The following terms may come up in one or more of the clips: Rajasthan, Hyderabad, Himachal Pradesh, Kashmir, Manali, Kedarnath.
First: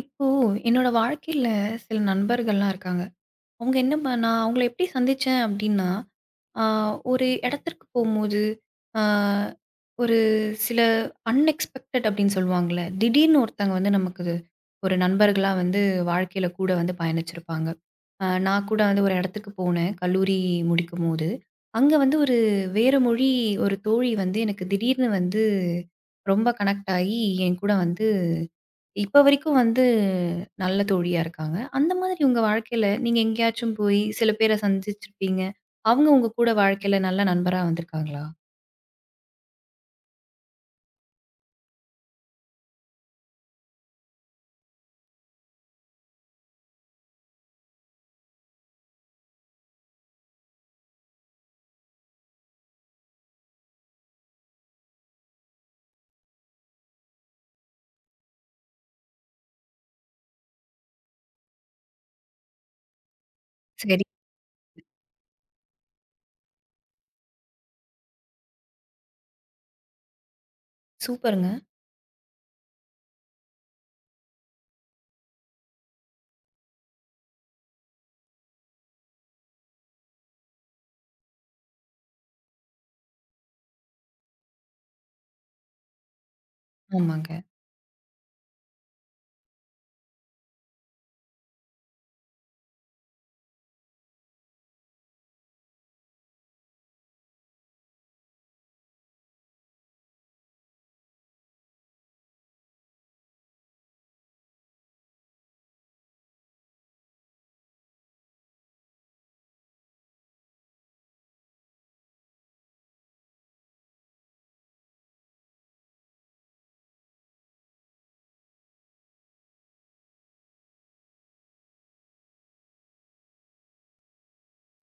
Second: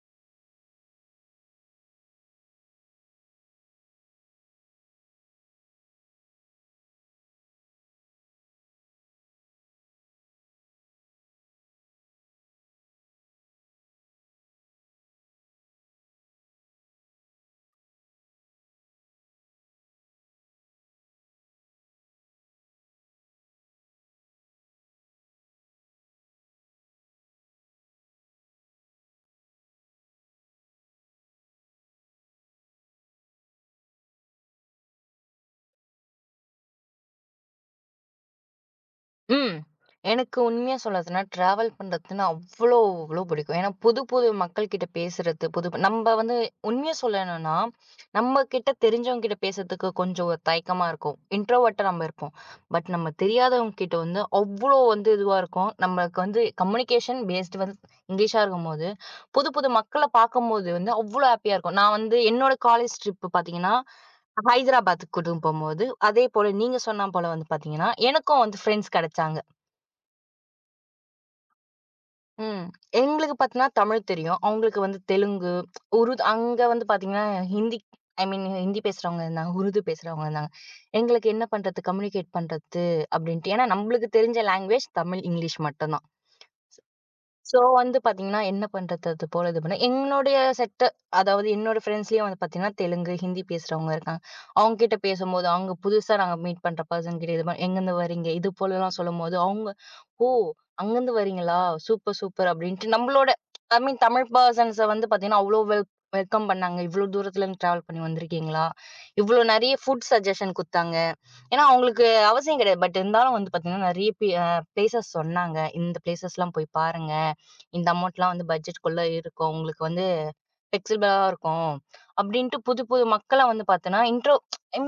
இப்போ என்னோட வாழ்க்கையில சில நண்பர்கள்லாம் இருக்காங்க. அவங்க என்ன நான் அவங்கள எப்படி சந்திச்சேன் அப்படின்னா, ஆ ஒரு இடத்திற்கு போம்போது, ஆ ஒரு சில அன்எக்ஸ்பெக்டட் அப்படின்னு சொல்லுவாங்கல்ல. திடீர்னு ஒருத்தங்க வந்து நமக்கு இது ஒரு நண்பர்களா வந்து வாழ்க்கையில கூட வந்து பயணிச்சிருப்பாங்க. நான் கூட வந்து ஒரு இடத்துக்கு போனேன். கல்லூரி முடிக்கும்போது. அங்க வந்து ஒரு வேற மொழி ஒரு தோழி வந்து எனக்கு திடீர்னு வந்து ரொம்ப கனெக்ட் ஆகி என் கூட வந்து இப்ப வரைக்கும் வந்து நல்ல தோழியா இருக்காங்க. அந்த மாதிரி உங்க வாழ்க்கையில நீங்க எங்கேயாச்சும் போய் சில பேர சந்திச்சிருப்பீங்க. அவங்க உங்க கூட வாழ்க்கையில நல்ல நண்பரா வந்திருக்காங்களா? ம். எனக்கு உண்மையா சொல்லதுன்னா, ட்ராவல் பண்றதுன்னா அவ்ளோ பிடிக்கும். ஏன்னா, புது புது மக்கள் கிட்ட பேசுறது, புது நம்ப வந்து உண்மையா சொல்லணும்னா, நம்ம கிட்ட தெரிஞ்சவங்க கிட்ட பேசுறதுக்கு கொஞ்சம் ஒரு தயக்கமா இருக்கும். இன்ட்ரோவர்ட்டா நம்ம இருப்போம். பட் நம்ம தெரியாதவங்க கிட்ட வந்து அவ்ளோ வந்து இதுவா இருக்கும். நம்மளுக்கு வந்து கம்யூனிகேஷன் பேஸ்டு வந்து இங்கிலீஷா இருக்கும்போது, புது புது மக்கள பார்க்கும்போது வந்து அவ்ளோ ஹாப்பியா இருக்கும். நான் வந்து என்னோட காலேஜ் ட்ரிப் பார்த்தீங்கன்னா, சரி. ஹைதராபாத்துக்கு கூட்டின்னு போம்போது, அதே போல நீங்க சொன்னா போல வந்து பார்த்தீங்கன்னா, எனக்கும் வந்து ஃப்ரெண்ட்ஸ் கிடைச்சாங்க. சூப்பருங்க. ம். எங்களுக்கு பார்த்தீங்கன்னா, தமிழ் தெரியும். அவங்களுக்கு வந்து தெலுங்கு, உருது அங்க வந்து பார்த்தீங்கன்னா, ஹிந்தி ஐ மீன் ஹிந்தி பேசுறவங்க இருந்தாங்க. உருது பேசுறவங்க இருந்தாங்க. எங்களுக்கு என்ன பண்றது? கம்யூனிகேட் பண்றது? அப்படின்ட்டு. ஏன்னா, நம்மளுக்கு தெரிஞ்ச லாங்குவேஜ் தமிழ், இங்கிலீஷ் மட்டும் தான். ஆமாங்க. சோ, வந்து பாத்தீங்கன்னா, என்ன பண்றது அது போல இது பண்ண என்னுடைய செட்டு அதாவது என்னோட ஃப்ரெண்ட்ஸ்லயும் வந்து பாத்தீங்கன்னா, தெலுங்கு, ஹிந்தி பேசுறவங்க இருக்காங்க. அவங்க கிட்ட பேசும்போது, அவங்க புதுசா நாங்க மீட் பண்ற பர்சன் கிட்ட இது மாரி எங்கருந்து வரீங்க? இது போலலாம் சொல்லும்போது, அவங்க "ஓ! அங்கருந்து வரீங்களா? சூப்பர், சூப்பர்" அப்படின்ட்டு நம்மளோட ஐ மீன் தமிழ் பெர்சன்ஸ வந்து பாத்தீங்கன்னா, அவ்ளோ வெல்கம் பண்ணாங்க. "இவ்ளோ தூரத்துலருந்து டிராவல் பண்ணி வந்திருக்கீங்களா?" இவ்ளோ நெறைய ஃபுட் சஜஷன் குடுத்தாங்க. ஏன்னா, அவங்களுக்கு அவசியம் கிடையாது. பட் இருந்தாலும் வந்து பார்த்தீங்கன்னா, நெறைய பி அ பிளேஸஸ் சொன்னாங்க. இந்த பிளேஸஸ்லாம் போய் பாருங்க. இந்த அமௌண்ட்லாம் வந்து பட்ஜெட்குள்ள இருக்கும். உங்களுக்கு வந்து ஃப்ளெக்சிபிளா இருக்கும். அப்படின்ட்டு புது, புது மக்கள வந்து பார்த்தோன்னா, இன்ட்ரோ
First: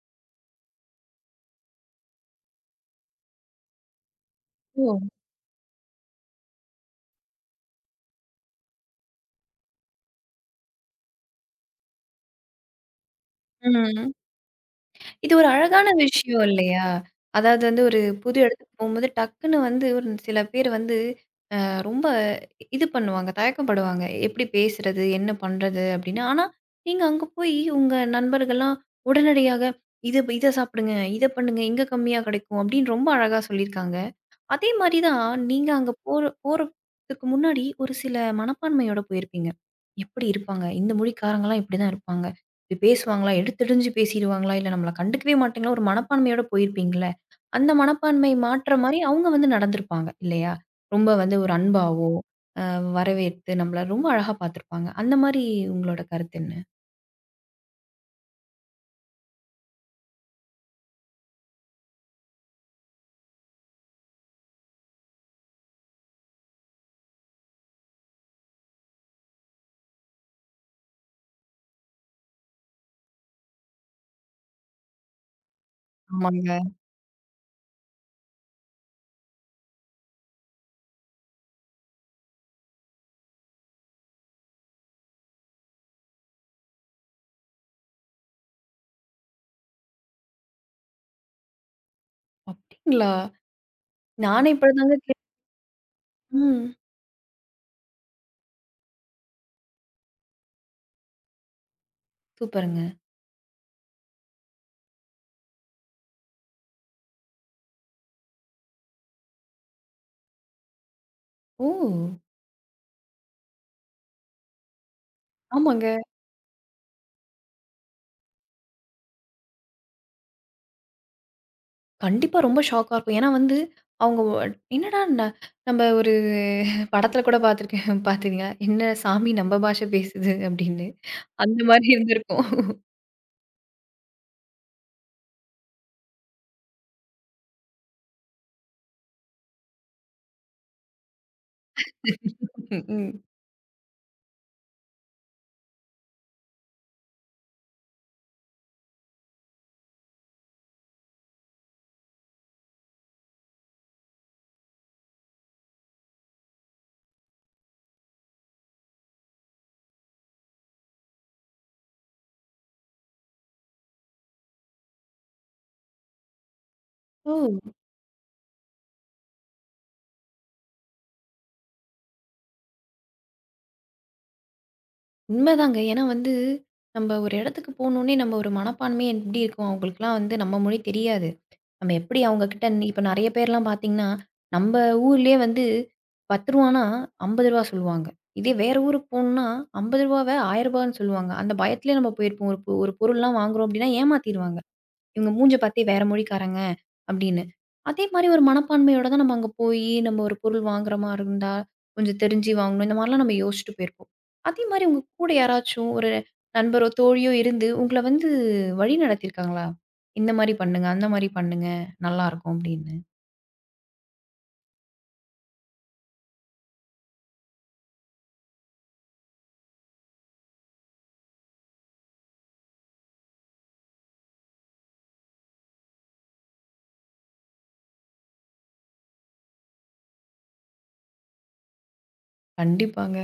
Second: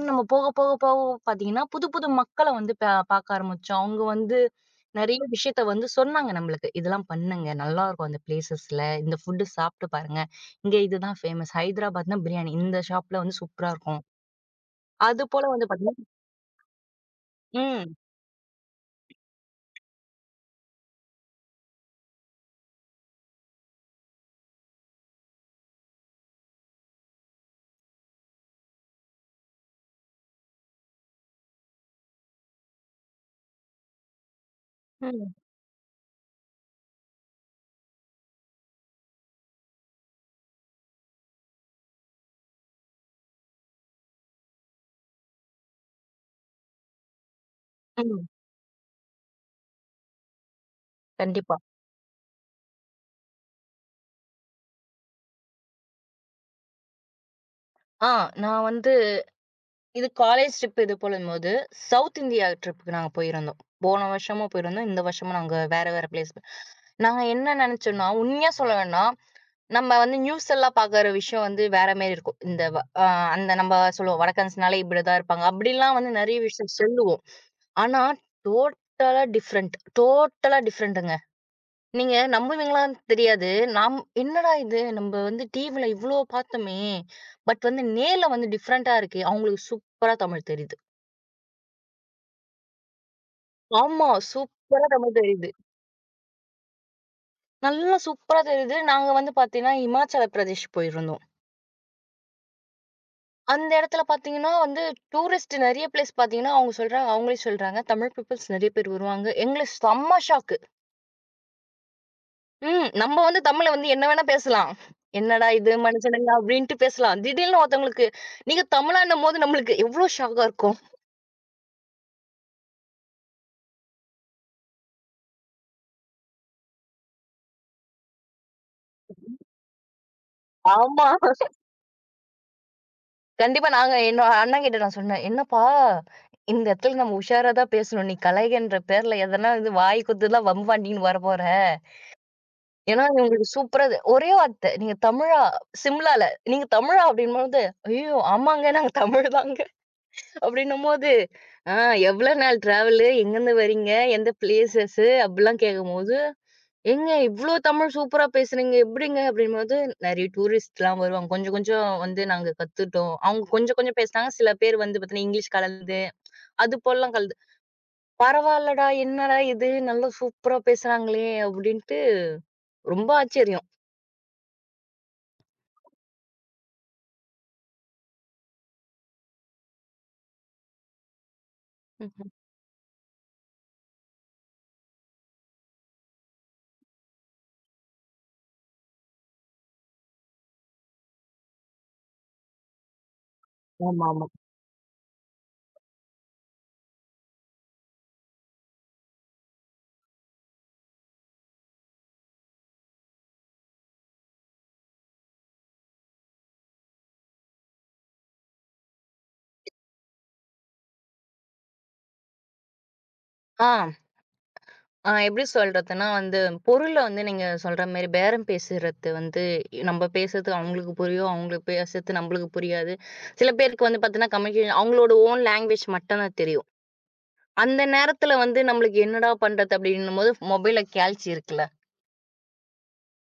நம்ம போக, போக, போக பார்த்தீங்கன்னா, புது, புது மக்கள வந்து பார்க்க ஆரம்பிச்சோம். அவங்க வந்து ஓ! நெறைய விஷயத்த வந்து சொன்னாங்க நம்மளுக்கு. இதெல்லாம் பண்ணுங்க. நல்லாருக்கும் அந்த பிளேஸஸ்ல. இந்த ஃபுட்டு சாப்பிட்டு பாருங்க. இங்க இதுதான் ஃபேமஸ். ஹைதராபாத்னா பிரியாணி. இந்த ஷாப்ல வந்து சூப்பரா இருக்கும். ம். இது ஒரு அதுபோல வந்து அழகான பார்த்தீங்கன்னா விஷயம் இல்லையா? அதாவது வந்து ம், ஒரு புது இடத்துக்கு போம்போது டக்குன்னு வந்து ஒரு சில பேர் வந்து ரொம்ப இது பண்ணுவாங்க. தயக்கப்படுவாங்க. எப்படி பேசுறது? என்ன பண்றது? அப்படின்னு. ஆனா, நீங்க அங்க போய் உங்க நண்பர்கள்லாம் உடனடியாக இத இத சாப்பிடுங்க, இத பண்ணுங்க, இங்க கம்மியா கிடைக்கும் அப்படின்னு ரொம்ப அழகா சொல்லியிருக்காங்க. அதே மாரி தான் ம், நீங்க அங்க போற போறதுக்கு முன்னாடி ஒரு சில மனப்பான்மையோட போயிருப்பீங்க. எப்படி இருப்பாங்க? இந்த மொழிக்காரங்கலாம் இப்படிதான் இருப்பாங்க. இப்படி பேசுவாங்களா? எடுத்தெறிஞ்சு பேசிருவாங்களா? இல்ல நம்மள கண்டுக்கவே மாட்டாங்களா? ஒரு மனப்பான்மையோட போயிருப்பீங்கல்ல. அந்த ம். மனப்பான்மை மாற்ற மாரி அவங்க வந்து நடந்திருப்பாங்க இல்லையா? ரொம்ப வந்து ஒரு கண்டிப்பா. அன்பாவோ, வரவேற்று நம்மள ரொம்ப அழகா பார்த்துருப்பாங்க. அந்த மாரி உங்களோட கருத்து என்ன? ஆ நான் வந்து இது காலேஜ் ட்ரிப் இது போலம்போது, சவுத் இந்தியா ட்ரிப்புக்கு நாங்க போயிருந்தோம். போன வருஷமும் போயிருந்தோம். இந்த வருஷமும் நாங்க வேற வேற பிளேஸ் நாங்க என்ன நெனச்சோம்னா, உண்மையா சொல்லணும்னா, நம்ம வந்து நியூஸ் எல்லாம் பாக்குற விஷயம் வந்து வேற மாரி இருக்கும். இந்த வ அ அந்த நம்ம சொல்லுவோம் வடக்கன்ஸ்னாலே இப்படிதான் இருப்பாங்க. அப்படிலாம் வந்து நெறைய ஆமாங்க. விஷயம் சொல்லுவோம். ஆனா, டோட்டலா டிஃபரெண்ட். டோட்டலா டிஃபரெண்ட்டுங்க. நீங்க நம்புவீங்களான்னு தெரியாது. நாம் என்னடா இது நம்ப வந்து டிவில இவ்ளோ பார்த்தோமே! பட் வந்து நேர்ல வந்து டிஃபரண்ட்டா இருக்கே! அவுங்களுக்கு சூப்பரா தமிழ் தெரியுது. அப்படிங்களா? ஆமா. நானே சூப்பரா இப்படிதாங்க தமிழ் தெரியுது. ம். நல்லா சூப்பரா தெரியுது. நாங்க வந்து பார்த்தீங்கன்னா, இமாச்சல பிரதேஷ் போயிருந்தோம். சூப்பருங்க. அந்த இடத்துல பார்த்தீங்கன்னா வந்து, டூரிஸ்ட் நெறைய பிளேஸ் பார்த்தீங்கன்னா, அவுங்க சொல்றாங்க அவுங்களே சொல்றாங்க, தமிழ் பீப்பிள்ஸ் நெறைய பேர் வருவாங்க. எங்களுக்கு செம்ம ஷாக்கு. ஓ! ம். நம்ம வந்து தமிழ்ல வந்து என்ன வேணா பேசலாம். "என்னடா இது ஆமாங்க. மனுஷனுங்க" அப்படின்ட்டு பேசலாம். திடீர்னு ஒருத்தவங்களுக்கு, நீங்க தமிழான்னும்போது நம்மளுக்கு எவ்ளோ ஷாக்கா இருக்கும். கண்டிப்பா ரொம்ப ஷாக்கா இருக்கும். ஏன்னா வந்து, அவங்க என்னடா நம்ம ஒரு படத்துல கூட பார்த்துருக்கேன் பார்த்துக்கங்க. "என்ன சாமி நம்ம பாஷை பேசுது" அப்படின்னு. ஆமா. அந்த மாரி இருந்திருக்கும். கண்டிப்பா நாங்க என்னோட அண்ணன்கிட்ட நான் சொன்னேன். "என்னப்பா, இந்த இடத்துல நம்ம உஷாரா தான் பேசணும். நீ கலைகன்ற பேர்ல எதனா இது வாய் குத்துலாம் வம்பாட்டின்னு வரப்போற. ஏன்னா ம். நீ உங்களுக்கு சூப்பரா இது" ஒரே வார்த்தை. "நீங்க தமிழா?" சிம்லால. "நீங்க தமிழா?" அப்படின்னும்போது, "ஐயய்யோ! ஆமாங்க நாங்க தமிழ் தாங்க." அப்படின்னும்போது, "ஆ எவ்வளோ நாள் ட்ராவலு? எங்கருந்து வரீங்க? எந்த பிளேசஸ்ஸு?" அப்படிலாம் கேட்கும்போது, "ஏங்க இவ்ளோ தமிழ் சூப்பரா பேசுறீங்க எப்படிங்க?" அப்படின்னும்போது, "நெறைய டூரிஸ்ட்லாம் வருவாங்க. கொஞ்சம் கொஞ்சம் வந்து நாங்க கத்துட்டோம். அவங்க கொஞ்சம் கொஞ்சம் பேசுனாங்க. சில பேர் வந்து பார்த்தீங்கன்னா, இங்கிலீஷ் கலந்து, அது போலலாம் கலந்து." ஓ! "பரவால்லடா! என்னடா இது நல்லா சூப்பரா பேசுறாங்களே!" அப்படின்ட்டு ரொம்ப ஆச்சரியம். உண்மைதாங்க. ஏன்னா வந்து, நம்ம ஒரு இடத்துக்கு போனோனே நம்ம ஒரு மனப்பான்மை எப்படி இருக்கும்? அவங்களுக்கெல்லாம் வந்து நம்ம மொழி தெரியாது. நம்ம எப்படி ம்ஹ்ம். அவங்ககிட்ட இப்ப நெறைய பேர்லாம் பார்த்தீங்கன்னா, நம்ம ஊர்லயே வந்து ரூ. 10னா ரூ. 50 சொல்லுவாங்க. இதே வேற ஊருக்கு போணும்னா ரூ. 50வ ரூ. 1000ன்னு சொல்லுவாங்க. அந்த பயத்திலேயே நம்ம போயிருப்போம். ஒரு பொருள்லாம் வாங்குறோம் அப்படின்னா ஆமாமா. ஏமாத்திருவாங்க. இவங்க மூஞ்ச பாத்தே வேற மொழிக்காரங்க அப்படின்னு. அதே மாரி ஒரு மனப்பான்மையோட தான் நம்ம அங்க போயி, நம்ம ஒரு பொருள் வாங்குற மாரி இருந்தா, கொஞ்சம் தெரிஞ்சு வாங்கணும். இந்த மாரிலாம் நம்ம யோசிச்சுட்டு போயிருப்போம். அதே மாரி உங்க கூட யாராச்சும் ஒரு நண்பரோ, தோழியோ இருந்து உங்கள வந்து வழி நடத்தியிருக்காங்களா? இந்த மாரி பண்ணுங்க, அந்த மாரி பண்ணுங்க. நல்லாருக்கும் அப்படின்னு. ஆ. எப்படி சொல்றதுன்னா வந்து, பொருள வந்து நீங்க சொல்ற மாரி பேரம் பேசுறது வந்து நம்ம பேசுறது அவங்களுக்கு புரியும். அவங்களுக்கு பேசுறது நம்மளுக்கு புரியாது. சில பேருக்கு வந்து பார்த்தீங்கன்னா, கம்யூனிகேஷன் அவங்களோட ஓன் லாங்குவேஜ் மட்டும் தான் தெரியும். அந்த நேரத்துல வந்து நம்மளுக்கு என்னடா பண்றது அப்படின்னும்போது மொபைல்ல கேல்சி இருக்குல்ல, கண்டிப்பாங்க.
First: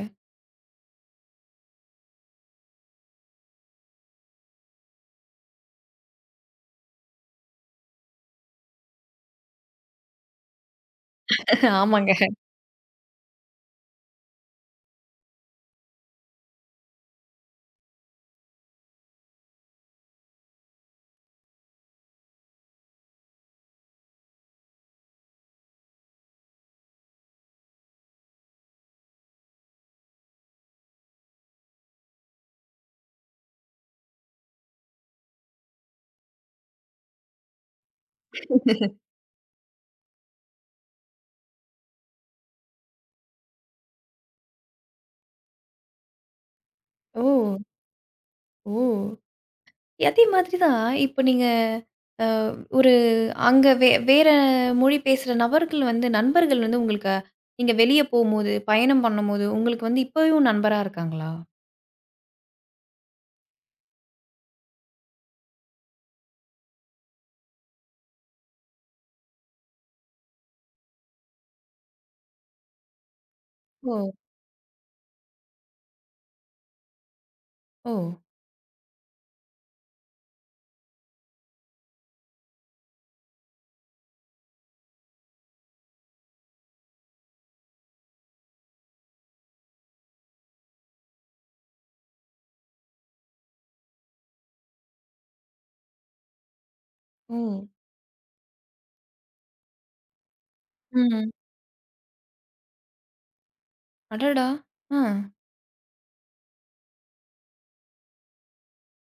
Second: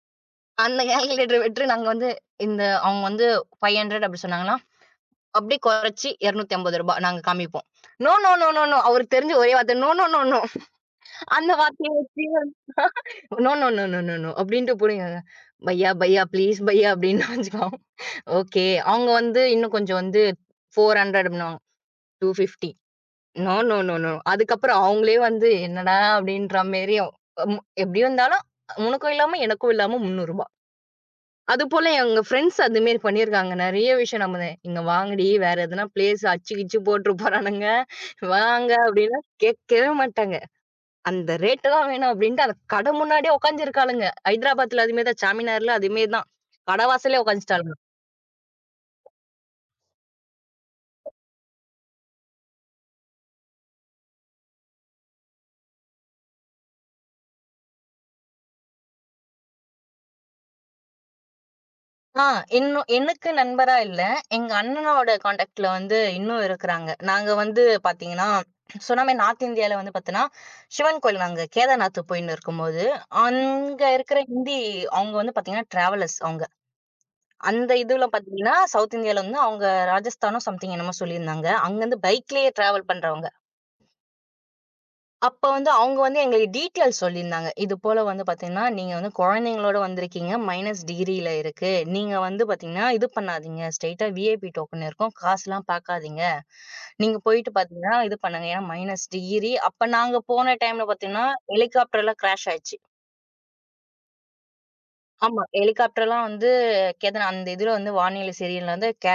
அந்த கால்குலேட்டர் விட்டு நாங்க வந்து இந்த அவங்க வந்து $500 அப்படி சொன்னாங்கன்னா, அப்படியே குறைச்சு ரூ. 250 நாங்க காமிப்போம். No, no, no, no, no அவருக்கு தெரிஞ்ச ஒரே வார்த்தை நோ, நோ, நோ, நோ அந்த வார்த்தைய ஆமாங்க. வச்சு no, no, no, no, no, no அப்படின்ட்டு புடிங்கங்க. "பையா, பையா ப்ளீஸ் பையா" அப்படின்னு வச்சுக்குவோம். ஓகே. அவங்க வந்து இன்னும் கொஞ்சம் வந்து 400 அப்படின்னுவாங்க. 250 நோ, நோ, நோ, நோ. அதுக்கப்புறம் அவங்களே வந்து என்னடா அப்படின்ற மாரி ம் எப்படி இருந்தாலும் உனக்கும் இல்லாம, எனக்கும் இல்லாம ரூ. 300 அதுபோல எங்க ஃப்ரெண்ட்ஸ் அது மாரி பண்ணியிருக்காங்க. நெறைய விஷயம் நம்ம "இங்க வாங்கடி வேற எதனா பிளேஸ் அச்சு கிச்சு போட்டுற போறானுங்க. வாங்க" அப்படின்னா கேட்கவே மாட்டாங்க. அந்த ரேட்டெல்லாம் வேணாம் அப்டின்ட்டு, அந்த கட முன்னாடியே உட்கார்ந்திருக்காளுங்க. ஹைதராபாத்ல அதுமாரி தான். சாமினார்ல அதுமாரி தான். கடை வாசல்லயே ஓ! உட்காந்துட்டாளுங்க. ஓ! அதே மாதிரி தான் இப்ப நீங்க அ ஒரு அங்க வேற மொழி பேசுற நபர்கள் வந்து நண்பர்கள் வந்து உங்களுக்கு நீங்க வெளிய போம்போது, பயணம் பண்ணும்போது, உங்களுக்கு வந்து இப்பவும் நண்பரா இருக்காங்களா? ஆ இன்னும் எனக்கு நண்பரா இல்ல. எங்க அண்ணனோட கான்டாக்ட்ல வந்து இன்னும் இருக்குறாங்க. நாங்க வந்து பாத்தீங்கன்னா, சொன்ன மாரி நார்த் இந்தியால வந்து பாத்தன்னா, சிவன் கோயில் நாங்க கேதார்நாத் போயின்னு இருக்கும்போது, அங்க ஓ! இருக்கிற ஹிந்தி அவுங்க வந்து பாத்தீங்கன்னா டிராவலர்ஸ் அவுங்க. அந்த ஓ! இதுல பாத்தீங்கன்னா, சவுத் இந்தியால வந்து அவுங்க ராஜஸ்தானோ சம்திங் என்னமோ சொல்லியிருந்தாங்க. அங்கருந்து பைக்லயே டிராவல் பண்றவங்க. அப்ப வந்து அவங்க வந்து எங்களுக்கு டீட்டெயில்ஸ் சொல்லியிருந்தாங்க. இது போல வந்து பார்த்தீங்கன்னா, நீங்க வந்து குழந்தைங்களோட வந்திருக்கீங்க. மைனஸ் டிகிரில இருக்கு. நீங்க வந்து பார்த்தீங்கன்னா, இது பண்ணாதீங்க. ஸ்ட்ரெய்ட்டா விஐபி டோக்கன் இருக்கும். காசுலாம் பார்க்காதீங்க. நீங்க போயிட்டு ம். பார்த்தீங்கன்னா, இது பண்ணுங்க. ஏன்னா மைனஸ் டிகிரி. அப்ப நாங்க போன டைம்ல பார்த்தீங்கன்னா, ம். ஹெலிகாப்டர்லாம் கிராஷ் ஆயிடுச்சு. அடடா! ஆ. ஆமா. ஹெலிகாப்டர்லாம் வந்து கேதன அந்த இதுல வந்து வானிலை சீரியல்ல வந்து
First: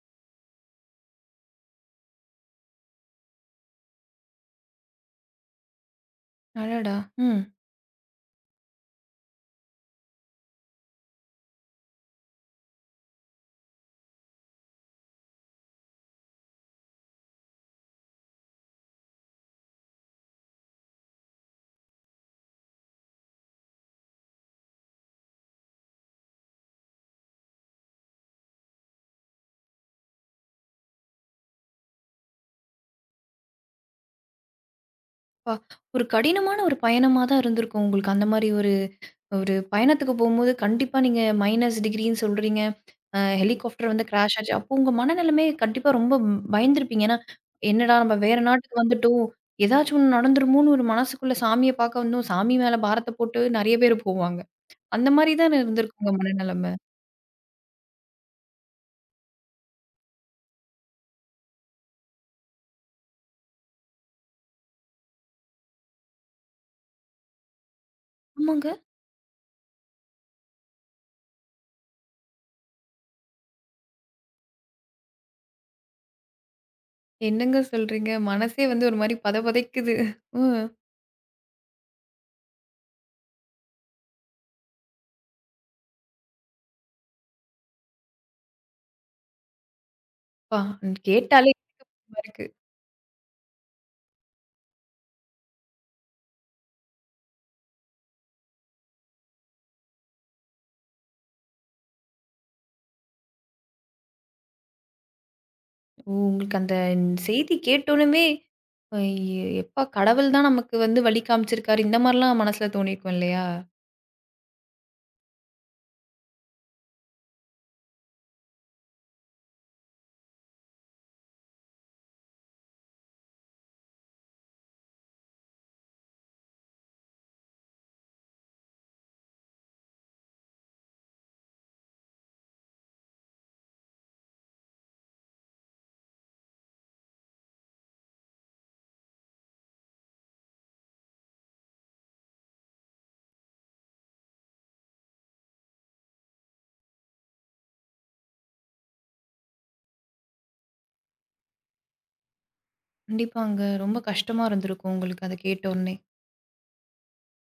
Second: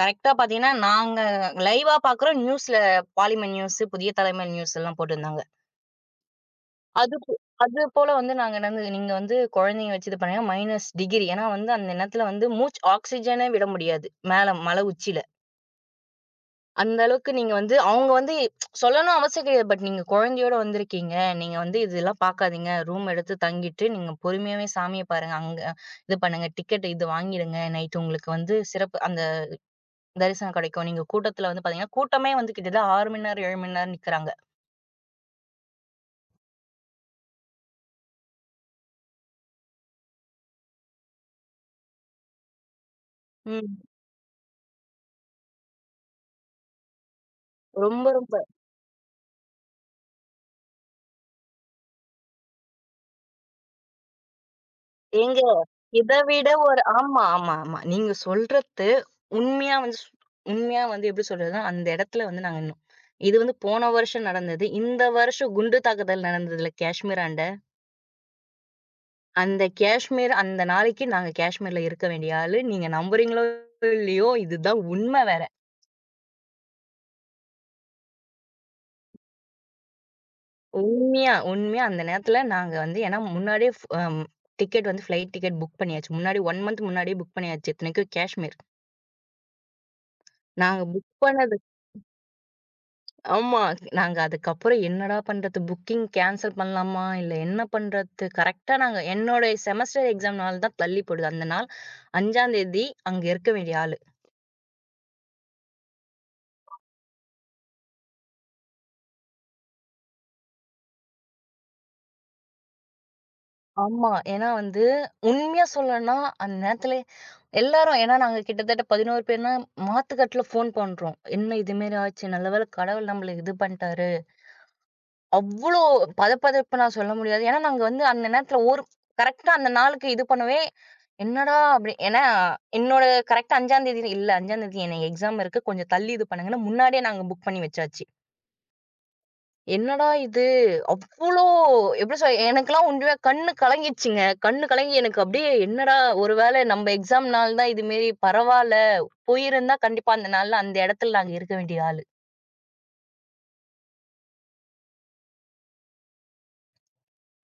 கரெக்ட்டா பார்த்தீங்கன்னா, நாங்க லைவா பார்க்குறோம். நியூஸ்ல பாலிமர் நியூஸ், புதிய தலைமை நியூஸ் எல்லாம் போட்டிருந்தாங்க. அடடா! அது போ ம். அது போல வந்து நாங்க என்னது நீங்க வந்து குழந்தைங்க வச்சு இது பண்ணீங்கன்னா மைனஸ் டிகிரி. ஏன்னா வந்து அந்த நேரத்துல வந்து மூச்சு ஆக்ஸிஜனே விட முடியாது. மேல மலை உச்சியில. அந்த அளவுக்கு நீங்க வந்து அவங்க வந்து சொல்லணும் அவசியம் கிடையாது. பட் நீங்க குழந்தையோட வந்திருக்கீங்க. நீங்க வந்து இதெல்லாம் பார்க்காதீங்க. ரூம் எடுத்து தங்கிட்டு நீங்க பொறுமையாவே சாமிய பாருங்க. அங்க இது பண்ணுங்க. டிக்கெட் இது வாங்கிடுங்க. நைட் உங்களுக்கு வந்து சிறப்பு அந்த தரிசனம் கிடைக்கும். நீங்க கூட்டத்துல வந்து பார்த்தீங்கன்னா, கூட்டமே வந்து கிட்டத்தட்ட 6 மணி நேரம், 7 மணி நேரம் நிக்கிறாங்க. அப்பா! ஒரு கடினமான ஒரு பயணமா தான் இருந்திருக்கும் உங்களுக்கு. அந்த மாரி ஒரு ஒரு பயணத்துக்கு போம்போது கண்டிப்பா நீங்க மைனஸ் டிகிரின்னு சொல்றீங்க. ம். ஹெலிகாப்டர் வந்து கிராஷ் ஆச்சு. அப்போ உங்க மனநிலைமை கண்டிப்பா ரொம்ப பயந்திருப்பீங்க. ஏன்னா, "என்னடா ரொம்ப நம்ம ரொம்ப வேற நாட்டுக்கு வந்துட்டோம். ஏதாச்சும் ஒண்ணு நடந்துருமோன்னு" ஒரு மனசுக்குள்ள சாமிய பார்க்க வந்தோம். சாமி மேல பாரத்த போட்டு நெறைய பேர் போவாங்க. அந்த மாரி எங்க தான இருந்திருக்கும் இத உங்க விட மனநிலைமை? ஒரு ஆமா, ஆமா, ஆமா. நீங்க சொல்றது உண்மையா வந்து உண்மையா வந்து எப்படி சொல்றதுன்னா, அந்த இடத்துல வந்து நாங்க நின்னோம். இது வந்து போன வருஷம் நடந்தது. இந்த வருஷம் குண்டு தாக்குதல் நடந்ததுல காஷ்மீராண்ட, ஆமாங்க. அந்த காஷ்மீர் அந்த நாளைக்கு நாங்க காஷ்மீர்ல இருக்க வேண்டிய ஆளு. நீங்க நம்புறீங்களோ இல்லையோ, இதுதான் உண்மை வேற. என்னங்க சொல்றீங்க? மனசே வந்து ஒரு மாரி பதபதைக்குது. ம். உண்மையா, உண்மையா அந்த நேரத்துல நாங்க வந்து ஏன்னா முன்னாடியே ஃப் அம் டிக்கெட் வந்து ஃப்ளைட் டிக்கெட் புக் பண்ணியாச்சு. முன்னாடி 1 மந்த் முன்னாடியே புக் பண்ணியாச்சு. இத்தனைக்கும் காஷ்மீர். அப்பா! நாங்க புக் கேட்டாலே பண்ணது பயமா இருக்கு. ஆமா. நாங்க அதுக்கப்புறம் என்னடா பண்றது? புக்கிங் கேன்சல் பண்ணலாமா? இல்ல என்ன பண்றது? கரெக்ட்டா நாங்க என்னோடைய செமஸ்டர் எக்ஸாம் நாள் தான் தள்ளிப்போடுது. அந்த நாள் 5ஆம் தேதி அங்க இருக்க வேண்டிய ஆளு. ஓ! உங்களுக்கு அந்த செய்தி கேட்டோனமே, அ எப்பா கடவுள் தான் நமக்கு வந்து வழி காமிச்சிருக்காரு. இந்த மாரிலாம் மனசுல தோணியிருக்கும் இல்லையா? ஆமா. ஏன்னா வந்து உண்மையா சொல்லணும்னா, அந்த நேரத்துல எல்லாரும் ஏன்னா நாங்க கிட்டத்தட்ட 11 பேர்னா மாத்துக்கட்டுல ஃபோன் பண்றோம். "என்ன இதுமாரி ஆச்சு? நல்ல வேள கடவுள் நம்மள இது பண்ணிட்டாரு." அவ்ளோ பதபதப்பு நான் சொல்ல முடியாது. ஏன்னா, நாங்க வந்து அந்த நேரத்துல ஒரு கரெக்ட்டா அந்த நாளுக்கு இது பண்ணவே, என்னடா! அப்படி ஏன்னா என்னோட கரெக்ட்டா 5ஆம் தேதி இல்ல 5ஆம் தேதி எனக்கு எக்ஸாம் இருக்கு. கொஞ்சம் தள்ளி இது பண்ணுங்கன்னு முன்னாடியே நாங்க புக் பண்ணி வச்சாச்சு. என்னடா இது! அவ்ளோ எப்படி சொல் எனக்கெல்லாம் உண்மையா கண்ணு கலங்கிடுச்சுங்க. கண்ணு கலங்கி எனக்கு அப்படியே என்னடா! ஒரு வேளை நம்ம எக்ஸாம் நாள் தான் இதுமாரி பரவால்ல. போயிருந்தா கண்டிப்பா அந்த நாள்ல அந்த இடத்துல நாங்க இருக்க வேண்டிய ஆளு. கண்டிப்பாங்க. ரொம்ப கஷ்டமா இருந்திருக்கும் உங்களுக்கு அத கேட்டோனே.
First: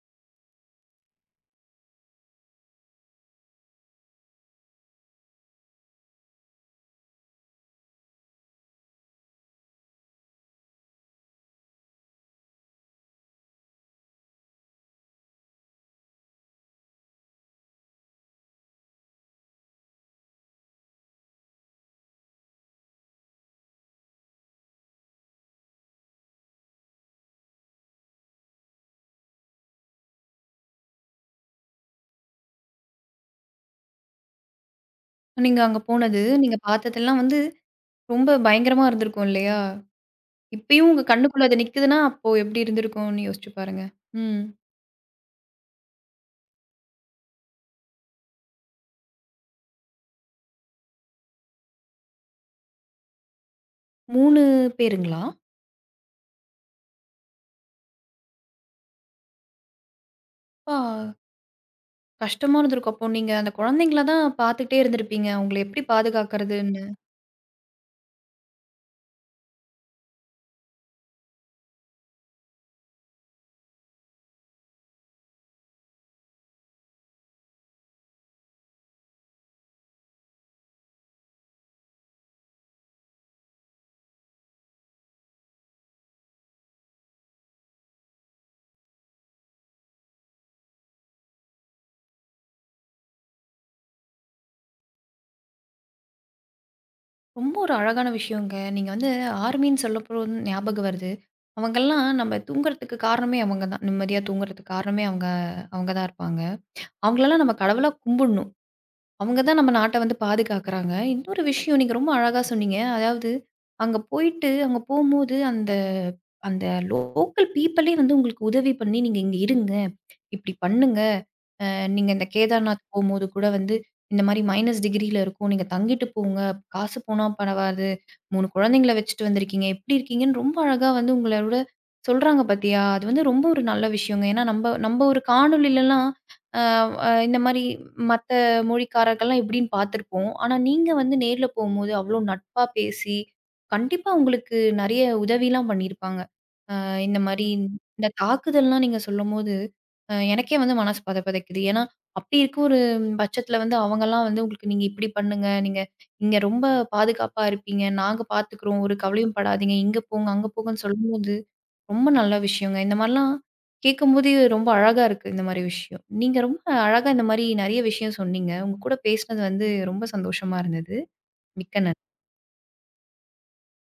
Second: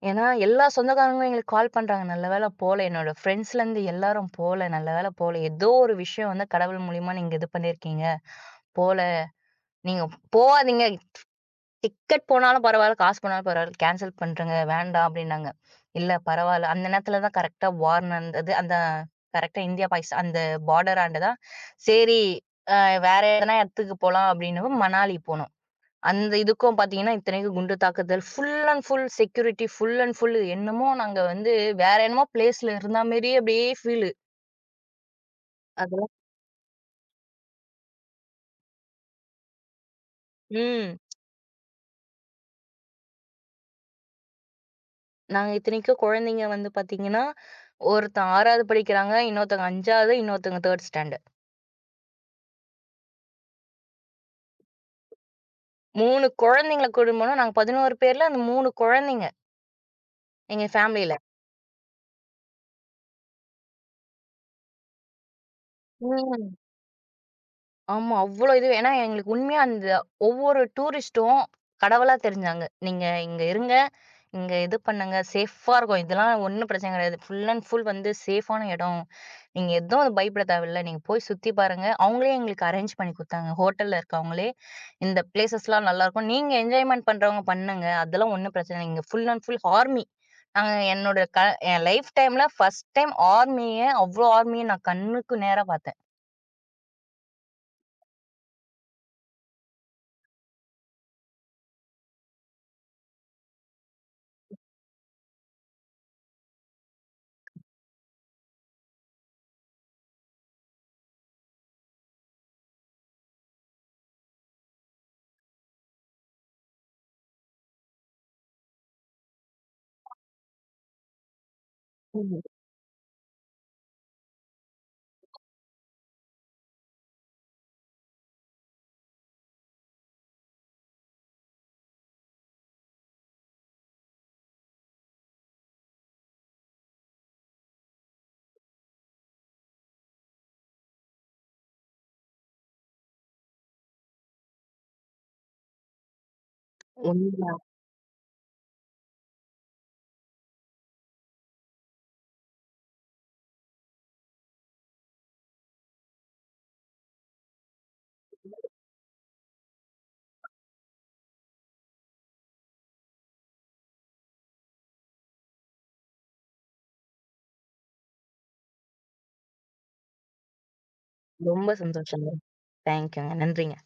ஏன்னா, எல்லா சொந்தக்காரங்களும் எங்களுக்கு கால் பண்றாங்க. நல்ல வேள போல. என்னோட ஃப்ரெண்ட்ஸ்லருந்து எல்லாரும் போல. நல்ல வேள போல. ஏதோ ஒரு விஷயம் வந்து கடவுள் மூலியமா நீங்க இது பண்ணியிருக்கீங்க. போல. நீங்க போகாதீங்க. டிக்கெட் போனாலும் பரவால்ல, காசு போனாலும் பரவால்ல. கேன்சல் பண்றேங்க. வேண்டாம் அப்டின்னாங்க. இல்ல பரவால்ல. அந்த நேரத்துல தான் கரெக்ட்டா வார் நடந்தது. அந்த கரெக்ட்டா இந்தியா, பாகிஸ்தான் அந்த பார்டராண்ட தான். சரி, அ வேற எதனா இடத்துக்கு போலாம் அப்டின்னவும் மணாலி போனோம். அந்த இதுக்கும் பாத்தீங்கன்னா, இத்தனைக்கும் குண்டு தாக்குதல். Full and full security, full and full என்னமோ நாங்க வந்து வேற என்னமோ பிளேஸ்ல இருந்த மாரியே அப்படியே ஃபீலு. நீங்க அங்க அதெல்லாம் போனது, நீங்க பார்த்ததெல்லாம் வந்து ரொம்ப பயங்கரமா இருந்திருக்கும் இல்லையா? இப்பயும் ம். உங்க கண்ணுக்குள்ள அது நிக்குதுன்னா, அப்போ எப்டி இருந்திருக்கும்னு யோசிச்சு பாருங்க. ம். நாங்க இத்தனைக்கும் குழந்தைங்க வந்து பாத்தீங்கன்னா, ஒருத்தன் 6வது படிக்கிறாங்க, இன்னொருத்தங்க 5வது, இன்னொருத்தங்க 3ர்ட் ஸ்டாண்டர்ட். 3 பேருங்களா? 3 குழந்தைங்கள கூட்டின்னு போனோம். நாங்க 11 பேர்ல அந்த 3 குழந்தைங்க எங்க அப்பா! ஃபேமிலில. கஷ்டமா இருந்திருக்கும். அப்போ நீங்க அந்த குழந்தைங்கள தான் பார்த்துக்கிட்டே இருந்திருப்பீங்க. அவங்கள எப்டி ம். பாதுகாக்கிறதுன்னு? ஆமா. அவ்ளோ இது ஏன்னா எங்களுக்கு உண்மையா அந்த ஒவ்வொரு டூரிஸ்ட்டும் கடவுளா தெரிஞ்சாங்க. "நீங்க இங்க இருங்க. இங்க இது பண்ணுங்க. சேஃபா இருக்கும். இதெல்லாம் ஒண்ணும் பிரச்சனை கிடையாது. ஃபுல் அண்ட் ஃபுல் வந்து சேஃபான இடம். நீங்க எதுவும் அது பயப்பட தேவையில்ல. நீங்க போய் சுத்தி பாருங்க." அவங்களே எங்களுக்கு அரேஞ்ச் பண்ணி குடுத்தாங்க. ஹோட்டல்ல இருக்கவங்களே, "இந்த பிளேஸஸ்லாம் நல்லாயிருக்கும். நீங்க என்ஜாய்மென்ட் பண்றவங்க பண்ணுங்க. அதெல்லாம் ஒண்ணும் பிரச்சனை இல்ல. இங்க ஃபுல் அண்ட் ஃபுல் ஆர்மி." நாங்க என்னோட என் லைஃப் டைம்ல ஃபர்ஸ்ட் டைம் ஆர்மிய அவ்ளோ ஆர்மிய நான் கண்ணுக்கு நேரா பார்த்தேன். ரொம்ப ஒரு அழகான விஷயங்க. நீங்க வந்து ஆர்மின்னு சொல்லப்போ ஞாபகம் வருது. அவங்கலாம் நம்ம தூங்குறதுக்கு காரணமே அவங்க தான். நிம்மதியா தூங்குறதுக்கு காரணமே அவங்க அவங்க தான் இருப்பாங்க. அவங்களலாம் நம்ம கடவுளா கும்பிடணும். அவங்க தான் நம்ம நாட்ட வந்து பாதுகாக்குறாங்க. இன்னொரு விஷயம் நீங்க ரொம்ப அழகா சொன்னீங்க. அதாவது அங்க போயிட்டு அங்க போம்போது அந்த அந்த லோக்கல் பீப்பிளே வந்து உங்களுக்கு உதவி பண்ணி, "நீங்க இங்க இருங்க. இப்டி பண்ணுங்க. அ நீங்க இந்த கேதார்நாத் போம்போது கூட வந்து இந்த மாரி மைனஸ் டிகிரில இருக்கும். நீங்க தங்கிட்டு போங்க. காசு போனா பரவாது. 3 குழந்தைங்கள வச்சுட்டு வந்திருக்கீங்க. எப்டி இருக்கீங்கன்னு?" ரொம்ப அழகா வந்து உங்களோட சொல்றாங்க பாத்தியா? அது வந்து ரொம்ப ஒரு நல்ல விஷயங்க. ஏன்னா நம்ப நம்ப ஒரு காணொளிலலாம் அ அ இந்த மாரி மத்த மொழிக்காரர்கள்லாம் எப்படின்னு பார்த்துருப்போம். ஆனா, நீங்க வந்து நேர்ல போம்போது அவ்வளோ நட்பா பேசி, கண்டிப்பா உங்களுக்கு நெறைய உதவிலாம் பண்ணியிருப்பாங்க. இந்த மாரி இந்த தாக்குதல்லாம் நீங்க சொல்லும்போது, எனக்கே வந்து மனசு பத பதைக்குது. ஏன்னா, அப்படி இருக்க ஒரு பட்சத்தில வந்து அவங்கலாம் வந்து உங்களுக்கு நீங்க இப்படி பண்ணுங்க, நீங்க இங்க ரொம்ப பாதுகாப்பா இருப்பீங்க, நாங்க பார்த்துக்கிறோம், ஒரு கவலையும் படாதீங்க, இங்க போங்க, அங்க போங்கன்னு சொல்லும்போது, ரொம்ப நல்ல விஷயங்க. இந்த மாரிலாம் கேட்கும்போதே ரொம்ப அழகா இருக்கு இந்த மாரி விஷயம். நீங்க ரொம்ப அழகா இந்த மாரி நெறைய விஷயம் சொன்னீங்க. உங்க கூட பேசினது வந்து ரொம்ப சந்தோஷமா இருந்தது. ரொம்ப மிக்க நன்றி. சந்தோஷங்க. தேங்க்யூங்க. நன்றிங்க.